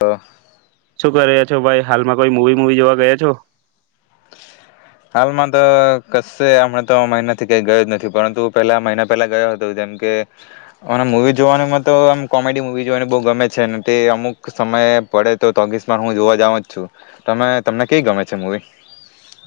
તો શું કર્યા છો ભાઈ હાલમાં કોઈ મુવી મુવી જોવા ગયા છો. હાલમાં તો કશે હમણા તો મહિનાથી કઈ ગયો જ નથી પરંતુ પેલા મહિના પહેલા ગયો હતો જેમ કે અને મવી જોવાનુંમાં તો આમ કોમેડી મુવી જોવાની બહ ગમે છે તે અમુક સમય પડે તો તોગસમા હું જોવા જાઉ જ છું ત તમને કઈ ગમે છે મવી.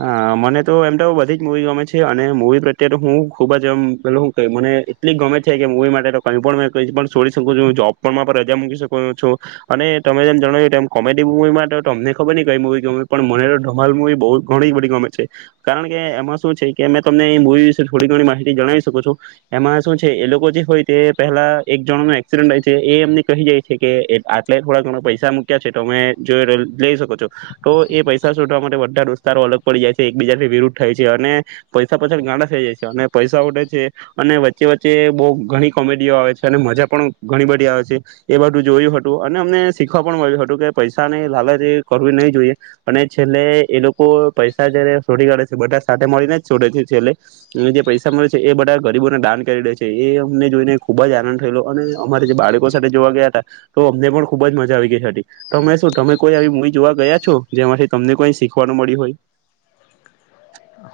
હા મને તો એમ તો બધી જ મુૂવી ગમે છે અને મુવી પ્રત્યે તો હું ખુબ જ એમ પે હું મને એટલી ગમે છે કે મવી માટે તો કઈ પણ કઈ પણ સોડી શકું છું જોબ પણ રજા મૂકી શકો છું અને તમે જેમ જણાવમ કોમેડી મવીમાં તો તમને ખબર નહી કઈ મુવી ગમે પણ મને તો ધમાલ મવી બહુ ઘણીમે કારણ કે એમાં શું છે કે અમે તમને એ મૂવી વિશે થોડી ઘણી માહિતી જણાવી શકો છું એમાં શું છે એ લોકો જે હોય તે પહેલા એક જણ ન એક્સિડન્ટ છે એમને કહી જાય છે કે આટલે થોડા ઘણા પૈસા મૂક્યા છે તો અમે જો તો લઈ શકો છો તો એ પૈસા શોધવા માટે ો અલગ પડી જાય છે એકબીજાથી વિરુદ્ધ થાય છે અને પૈસા પાછળ ગાડા થઈ જાય છે અને પૈસા ઉડે છે અને વચ્ચે વચ્ચે બહુ ઘણી કોમેડીઓ આવે છે અને મજા પણ ઘણી બધી આવે છે એ બધું જોયું હતું અને અમને શીખવા પણ મળ્યું હતું કે પૈસાને લાલચ એ કરવી નહી જોઈએ અને છેલ્લે એ લોકો તો પૈસા જયારે છોડી કાઢે છે બધા સાથે મળીને જ છોડે છે છેલ્લે એ જે પૈસા મળે છે એ બધા ગરીબોને દાન કરી લે છે એ અમને જોઈને ખુબ જ આનંદ થયેલો અને અમારે જે બાળકો સાથે જોવા ગયા હતા તો અમને પણ ખુબ જ મજા આવી ગઈ તમે શું તમે કોઈ આવી મ જોવા ગયા છો જેમાંથી તમને કોઈ શીખો વાનું મળી હોય.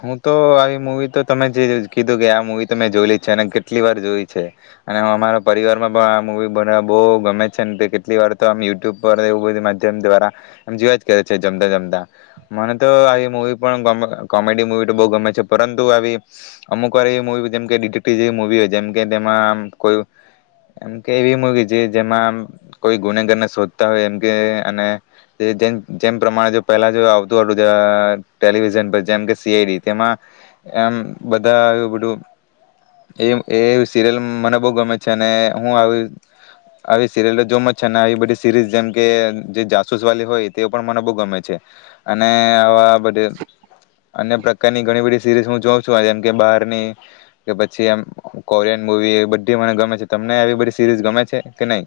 હું તો આવી મુવી તો તમે કીધું કે આ મુવી તો મેં જોઈ લ છે અને કેટલી વાર જોઈ છે અને અમારા પરિવાર માં પણ આ મુવી બન બહુ ગમે છે કેટલી વાર તો યુટ્યુબ પર એવું બધું માધ્યમ દ્વારામ જેવા જ કરે છે જમતા જમતા મને તો આવી મુવી પણ કોમેડી મુવી બો ગમે છે, પરંતુ આવી અમુક વાર એ મુવી જેમકે ડિટેક્ટિવ જેવી મુવી હોય, જેમકે તેમાં આમ કોઈ કે એવી મુવી છે, જેમાં કોઈ ગુનેગરને શોધતા હોય એમ, કે અને જેમ પ્રમાણે જો પહેલા જો આવતું હતું ટેલિવિઝન પર, જેમ કે સી આઈ ડી તેમાં એમ બધા એું બધું એ એ સિરિયલ મને બો ગમે છે અને હું આવી આવી સિરયલ જોમ છે ને આવી બધી સીરીઝ જેમકે જે જાસૂસ વાલી હોય તે પણ મને બી ગમે છે અને આવા બધા કા ની ઘણી બધી સીરીઝ હું જોઉં છું આ, જેમ કે બહારની કે પછી એમ કોરિયન મુવી બધી મને ગમે છે. તમને આવી બધી સીરીઝ ગમે છે કે નઈ?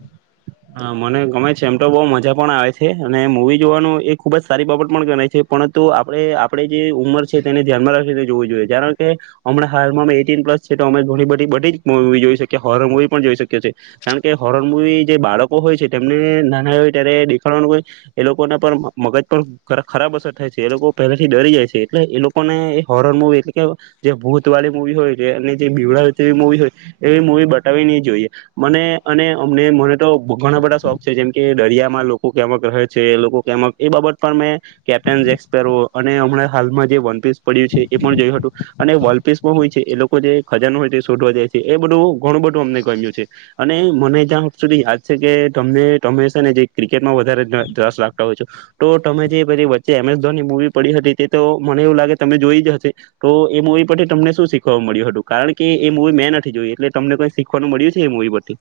હા મને ગમે છે એમતો બો મજા પણ આવે છે અને મૂવી જોવાનું એ ખુબ જ સારી બાબત પણ ગણાય છે, પરંતુ આપડે આપડે જે ઉંમર છે તેને ધ્યાનમાં રાખી જોવું જોઈએ, કારણકે હમણાં હાલમાં મેં એટીન પ્લસ છે, તો અમે ઘણી બધી બધીજ મુવી જોઈ શકીએ, હોરર મુવી પણ જોઈ શકીએ છે, કારણકે હોરર મુવી જે બાળક કો હોય છે, તેમને નાના હોય ત્યારે દેખાડવાનું હોય, એ લોકોને પણ મગજ પણ ખરાબ અસર થાય છે. એ લોકો પહેલા થી ડરી જાય છે, એટલે એ લોકોને એ હોરર મુવી એટલે કે જે ભૂત વાળી મવી હોય, જે બીવડાવ જેવી મુવી હોય એવી મુૂવી બતાવી નઈ જોઈએ. મને અને અમને મને તો ઘણા બધા શોખ છે જેમ કે દરિયામાં લોકો કેમક રહે છે, એ લોકો કેમક એ બાબત પણ મેં કેપ્ટન જૈક સ્પેરો અને હમણા હાલમાં જે વનપીસ પડ્યું છે, એ પણ જોયું હતું. અને વોલપેસમાં હોય છે એ લોકો જે ખજનો હોય તે શોધવા જાય છે, એ બધું ઘણું બધું અમને ગમ્યું છે અને મને જ્યાં સુધી યાદ છે કે તમને તમે છે ને જે ક્રિકેટમાં વધારે રસ રાખતા હોય છો, તો તમે જે પેલી વચ્ચે એમ એસ ધોનની મૂવી પડી હતી તે તો મને એવું લાગે તમે જોઈ જ હશે, તો એ મુવી પરથી તમને શું શીખવા મળ્યું હતું, કારણકે એ મુવી મેં નથી જોય, એટલે તમને કઈ શીખવાનું મળ્યું છે, એ મુવી પરથી?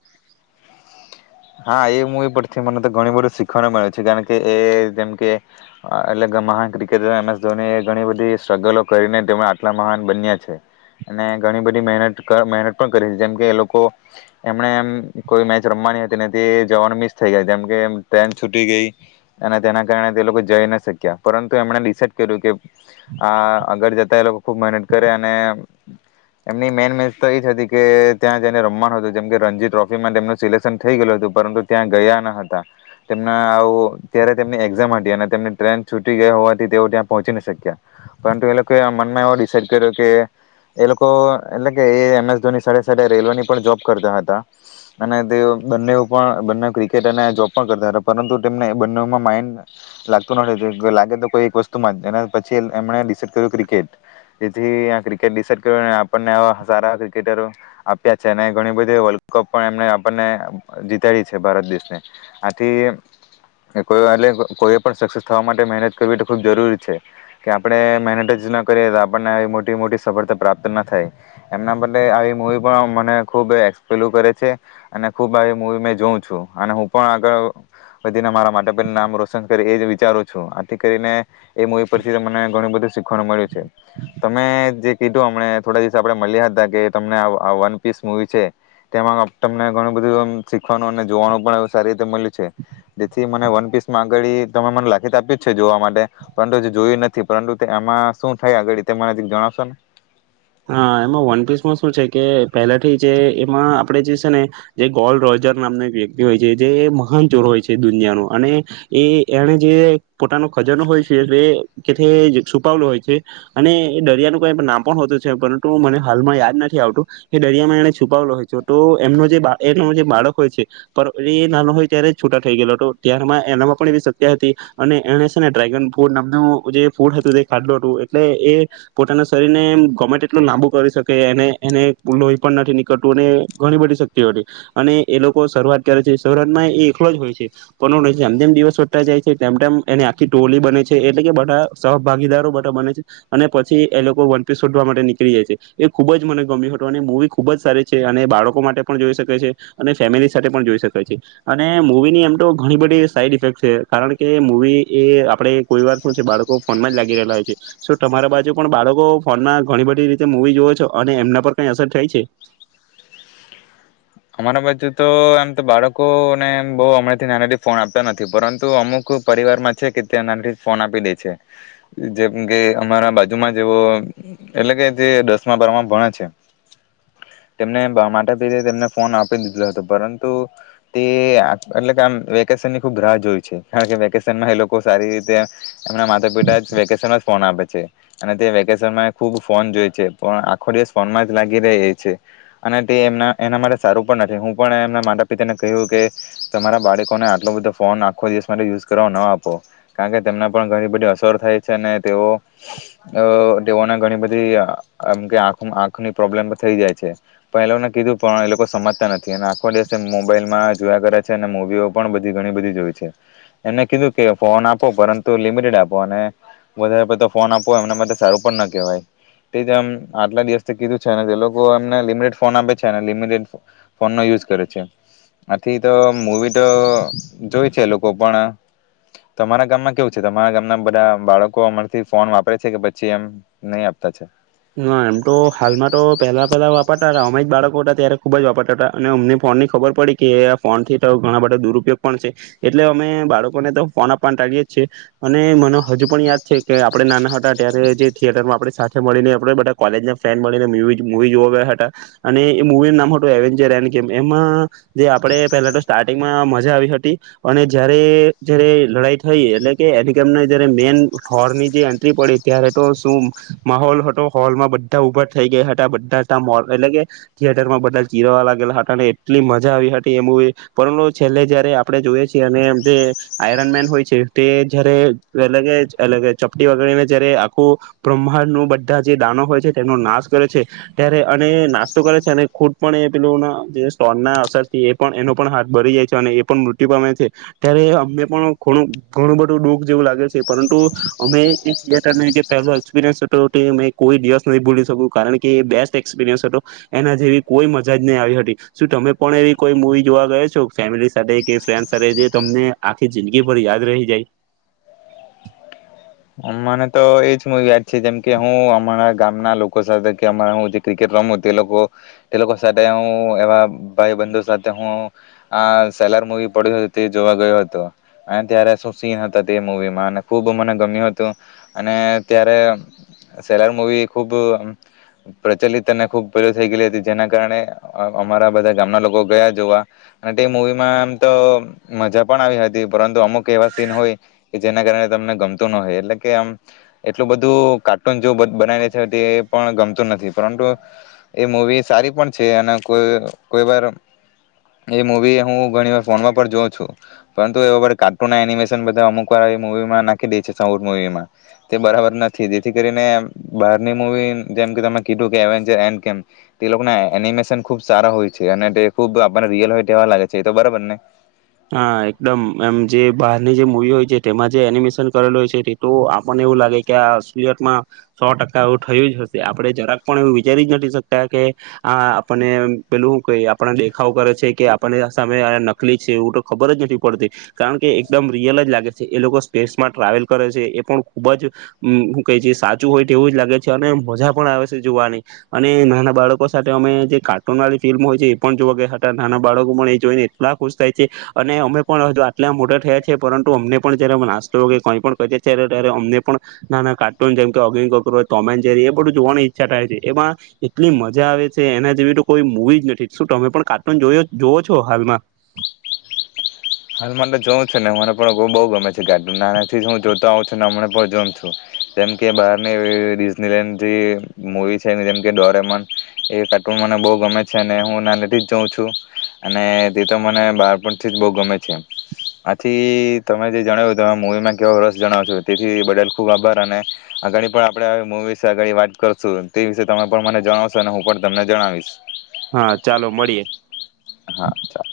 હા, એ મૂવી પરથી મને તો ઘણું બધું શીખવાનું મળે છે, કારણકે એ જેમકે એટલે મહાન ક્રિકેટર એમ એસ ધોની ધણી બધી સ્ટ્રગલો કરીને આટલા મહાન બન્યા છે અને ઘણી બધીત મહેનત પણ કરી છે જેમકે એ લોકો એમનેમ કોઈ મેચ રમવાની હતી ને તે જવાનું મિસ થઈ જાય, જેમકે ટ્રેન છૂટી ગઈ અને તેના કારણે તે લોકો જઈ ન શક્યા, પરંતુ એમણે ડિસાઇડ કર્યું કે આ આગળ જતા એ લોકો ખુબ મહેનત કરે અને એમની મેન મેચ તો એ જ કે ત્યાં જેને રમવાનું હતું જેમકે રણજી ટ્રોફીમાં તેમનું સિલેક્શન થઈ ગયું હતું. પરંતુ ત્યાં ગયા ન હતા, તેમના ત્યારે તેમની એઝામ હતી અને તેમની ટ્રેન છૂટી ગયા હોવાથી તે ત્યાં પહોંચી ન શક્યા પરંતુ એ લોકો મનમાં એવુ ડિસાઇડ કર્યો કે એ લોકો એટલે રેલવેની પણ જોબ કરતા હતા અને તેઓ બને પણ બને ક્રીકેટ અને જોબ પણ કરતા હતા, પરંતુ તેમને એ બનેમાં માઈન્ડ લાગતું ન હતું, લાગે તો કોઈ એક વસ્તુના માંજ, એના પછી એમણે ડિસાઇડ કર્યું કે ક્રીકેટ, જેથી અહીંયા ક્રિકેટ ડિસાઇડ કર્યું અને આપણે આવા સારા ક્રિકેટરો આપ્યા છે ને ઘણી બધી વર્લ્ડકપ પણ એમને આપણે જીતાડી ભારત દેશને, આથી કો એટ કોઈ પણ સક્સેસ થવા માટે મહેનત કરવી એ તો ખૂબ જરૂરી છે, કે આપણે મહેનત જ ના કરીએ તો આપણને મોટી મોટી સફળતા પ્રાપ્ત ના થાય એમના માટે આવી મવી પણ મને ખૂબ એક્સપેલ કરે છે અને ખૂબ આવી મૂવી મે જોઉં છું અને હું પણ આગળ વધીને મારા માટે પર નામ રોશન કરી, એ જ વિચારું છું. આથી કરીને એ મુવી પરથી મને ઘણું બધું શીખવાનું મળ્યું છે. તમે જે કીધુંમ થોડા દિવસ પેહલા આપણે મળ્યા હતા કે તમને આ વન પીસ મુવી છે, તેમાં તમને ઘણું બધું શીખવાનું અને જોવાનું પણ સારી મળ્યું છે, જેથી મને વન પીસમાં અગાળી તમે મને લખી આપ્યું છે, જોવા માટે પરંતુ એ જોયું નથી, પરંતુ તે એમાં શું થાય અગાડી તે મને જણાવશો ને? હા, એમાં વનપિસ માં શું છે કે પહેલાથી જે એમાં આપડે જે છે ને જે ગોલ રોજર નામનો એક વ્યક્તિ હોય છે, જે મહાન ચોર હોય છે, દુનિયાનું અને એ એને જે પોતાનો ખજનો હોય છે, છુપાવેલો હોય છે અને દરિયાનું કઈ નામ પણ હોતું હતું પણ મને હાલમાં યાદ નથી આવતું. એ દરિયામાં એને છુપાવેલો હોય છે, તો એમનો જે એનો જે બાળક હોય છે, એ નાનો હોય ત્યારે છુટા થઈ ગયેલો હતો, ત્યારમાં એનામાં પણ એવી શક્તી હતી અને એને છે ને ડ્રેગન ફૂટ નામનું જે ફૂડ હતું તે ખાધેલું હતું, એટલે એ પોતાના શરીરને ગમે [unintelligible] લાંબુ કરી શકે એને એને લોહી પણ નથી નીકળતું અને ઘણી બધી શક્તિ હો અને એ લોકો શરૂઆત કરે છે શરૂઆતમાં એ એકલો જ હોય છે પ જેમ જેમ દિવસ શોધતા જાય છે તેમ તેમમ એને આખી ટોલી બને છે એટલે કે બધા સહભાગીદારો બધા બને છે અને પછી એ લોકો વનપીસ શોધવા માટે થઇ જાઈ. એ ખુબ જ મને ગમ્યું હતું અને મૂવી ખુબ જ સારી છે અને બાળકો માટે પણ જોઈ શકે છે અને ફેમિલી સાથે પણ જોઈ શકેાય છે અને મૂવીની એમ તો ઘણી બધી સાઈડ ઇફેક્ટ છે કારણ કે મૂવી એ આપણેે કોઈ વાર શું છે બાળકો ફોનમાં જ લાગી રહેલા હોય છે સ તમારા બાજુ પણ બાળકો ફોનમાં ઘણી બધી મવી જો છો અને એમના પર કઈ અસર થાય છે? અમારા બાજુ તો આમ તો બાળકોને બહ હમણાં થી નાનાથી ફોન આપતા નથી પરંતુ અમુક પરિવારમાં છે કે ત્યાં નાનાથી ફોન આપી દે છે. જેમ કે અમારા બાજુમાં જેવો એટલે કે જે દસમા બારમાં ભણે છે તેમને માટે પી તેમને ફોન આપી દીધ હતો પરંતુ તે એટલે કે આમ વેકેશનની ખૂબ રાહ જોઈ છે કારણ કે વેકેશનમાં એ લોકો સારી રીતે એમના માતા પિતા જ વેકેશનમાં ફોન આપે છે અને તે વેકેશનમાં ખૂબ ફોન જોય છે પણ આખો દિવસ ફોનમાં જ લાગી રહે એ છે અને તે એમના એના માટે સારું પણ નથી હું પણ એમના માતા પિતાને કહ્યું કે તમારા બાળકોને આટલો બધો ફોન આખો દિવસ માટે યુઝ કરવા ન આપો કારણ કે તેમને પણ ઘણી બધી અસર થાય છે અને તેઓ તેઓને ઘણી બધીમ કે આંખ આંખની પ્રોબ્લેમ થઈ જાય છે પણ એ લોકોને કીધું પણ એ લોકો સમજતા નથી અને આખો દિવસે મોબાઈલમાં જોયા કરે છે અને મવીઓ પણ બધી ઘણી બધી જોઈ છે એમને કીધું કે ફોન આપો પરંતુ લિમિટેડ આપો અને વધારે પડ ફોન આપો એમને માટે સારું પણ ના કહેવાય તે જમ આટલા દિવસ કીધું છે જે લોકો એમને લિમિટેડ ફોન આપે છે લમટેડ ફોન નો યુઝ કરે છે આથી તો મૂવી તો જોય છે લોકો પણ તમારા ગામમાં કેવું છે તમારા ગામના બધા બાળકો અમારથી ફોન વાપરે છે કે પછી એમ નહી આપતા છે? ના એમ તો હાલમાં તો પેલા પેલા વાપરતા [unintelligible] અમે બાળકો હતા ત્યારે ખુબ જ વાપરતા હતા અને અમને ફોન ની ખબર પડી કે આ ફોન થિયેટર ઘણા બધા દુરુપયોગ પણ છે એટલે અમે બાળકોને તો ફોન આપવા ટાાડીએ જ છીએ અને મને હજુ પણ યાદ છે કે આપડે નાના હતા ત્યારે જે થિયેટર આપણે સાથે મળીને આપડે બધા કોલેજ ફ્રેન્ડ મળીને મવી મવી જોવા ગયા હતા અને એ મવી નામ હતું એવેન્ચર એન કે એમાં જે આપડે પેલા તો સ્ટાર્ટિંગમાં મજા આવી હતી અને જયારે જયારે લડાઈ થઈ એટલે કે એન કેને જયારે મેન હોરની જે એન્ટ્રી પડી ત્યારે તો શું માહોલ હતો હોલમાં બધા ઉભા થઈ ગયા હતા બધા મો એ થિયેટરમાં બધા ચીરાવા લાગેલા હતા અને એટલી મજા આવી હતી એમ પરંતુ છેલ્લે જયારે આપણે જોઈએ છીએ અને જે આયરન મેન હોય છે તે જયારે અગ ચપટી વગડીને જયારે આખું બ્રહ્માંડ નું બધા જે દાનો હોય છે તેનો નાશ કરે છે ત્યારે અને નાસ્તો કરે છે અને ખુદ પણ એ પેના જે સ્ટોન ના અસરથી એ પણ એનો પણ હાથ ભરી જાય છે અને એ પણ મૃત્યુ પામે છે ત્યારે અને પણણું ઘણું બધું દુઃખ જેવું લાગે છે પરંતુ અમે થિયેટર જે પહેલો એક્સપિરયન્સ હતો તે કોઈ દિવસ નહી ભૂલી શકું કારણ કે એ બેસ્ટ એક્સપિરિયન્સ હતો એના જેવી કોઈ મજા જ નહી આવી હતી શું તમે પણ એવી કોઈ મુવી જોવા ગયા છો ફેમિલી સાથે કે ફ્રેન્ડ સાથે જે તમને આખી જિંદગી ભર યાદ રહી જાય? મને તો એજ મુવી યાદ છે જેમકે હું અમારા ગામના લોકો સાથે કે અમા હું જે ક્રિકેટ રમું તે લોકો તે લોકો સાથે હું એવા ભાઈ બંધુ સાથે હું આ સેલર મુવી પડ્યો તે જોવા ગયો હતો અને ત્યારે શું સીન હતા તે મુવીમાં અને ખુબ મને ગમ્યો હતું. તો અને ત્યારે સેલાર મુવી ખુબ પ્રચલિત અને ખુબ પ થઈ ગયલી હતી જેના કારણે અમારા બધા ગામના લોકો ગયા જોવા અને તે મવીમાં આમ તો મજા પણ આવી હતી પરંતુ અમુક એવા સીન હોય કે જેના કારણે તમને ગમતું ન હોય એટ કે આમ એટલું બધું કાર્ટૂન જો બનાવી રે છે એ પણ ગમતું નથી પરંતુ એ મવી સારી પણ છે અને કો કોઈ વાર એ મવી હું ઘણી વાર ફોનમાં પણ જોઉં છું પરંતુ એ કાર્ટૂન એનિમેશન બધા અમુક વાર મુવીમાં નાખી દે છે. મૂવી માં તે બરાબર નથી જેથી કરીને બહારની મવી જેમ કે ત કી કે તેના એનિમેશન ખુબ સારા હોય છે અને તે ખુબ આપણને રિયલ હોય તેવા લાગે છે એ તો બરાબર ને! હા એકદમ એમ જે બહારની જે મુવી હોય છે તેમાં જે એનિમેશન કરેલું હોય છે તે તો આપણને એવું લાગે કે આ અસુલિયટમાં સો ટકા એવું થયું જ હશે આપડણે જરાક પણ એવું વિચારી જ નથી શકતા કે આ આપને પેલું ક આપને દેખાવ કરે છે કે આપણને સામે નકલી એવું તો ખબર જ નથી પડતી કારણ કે એકદમ રિયલ જ લાગે છે એ લોકો સ્પેસમાં ટ્રાવેલ કરે છે એ પણ ખુબ જું કહે છે સાચું હોય તેવું જ લાગે છે અને મજા પણ આવે છે જોવાની અને નાના બાળકો સાથે અમે જે કાર્ટૂન વાળી ફિલ્મ હોય છે એ પણ જોવા હતા નાના બાળકો પણ એ જોઈને એટલા ખુશ થાય છે અને અમે પણ આટલા મોટા થયા છે પરંતુ અમને પણ જયારે નાસ્તો કઈ પણ કહી ત્યારે અમને પણ નાના કાર્ટૂન જેમ અગ તોમેન જેરી એ બધું જોવાની ઈચ્છા થાય છે એમાં એટલી મજા આવે છે એના જેવી તો કોઈ મુવી જ નથી શું તમે પણ કાર્ટૂન જો જોઓ છો હાલમાં? હાલ મા તો જોઉં છે ને મને પણ બઉ ગમે છે કાર્ટુન નાનાથી જ હું જોતો આવઉં છું હમને પણ જોમ છું જેમ કે બહારનીનીડ જે મવી છે જેમ ડોરેમન એ કાર્ટૂન મને બઉ ગમે છે અને હું નાના થી જ જોઉં છું અને તે તો મને બાળ પણથી જ બઉ ગમે છે. આથી તમે જે જણાવ્યું તમે મવીમાં કેવો રસ જણાવ છો તેથી બદલ ખુબ આભાર અને આગડી પણ આપણે મવી વિશે આગળ વાત કરશું તે વિશે તમે પણ મને જણાવશો અને હું પણ તમને જણાવીશ. હા ચાલો મળીએ હા ચાલો.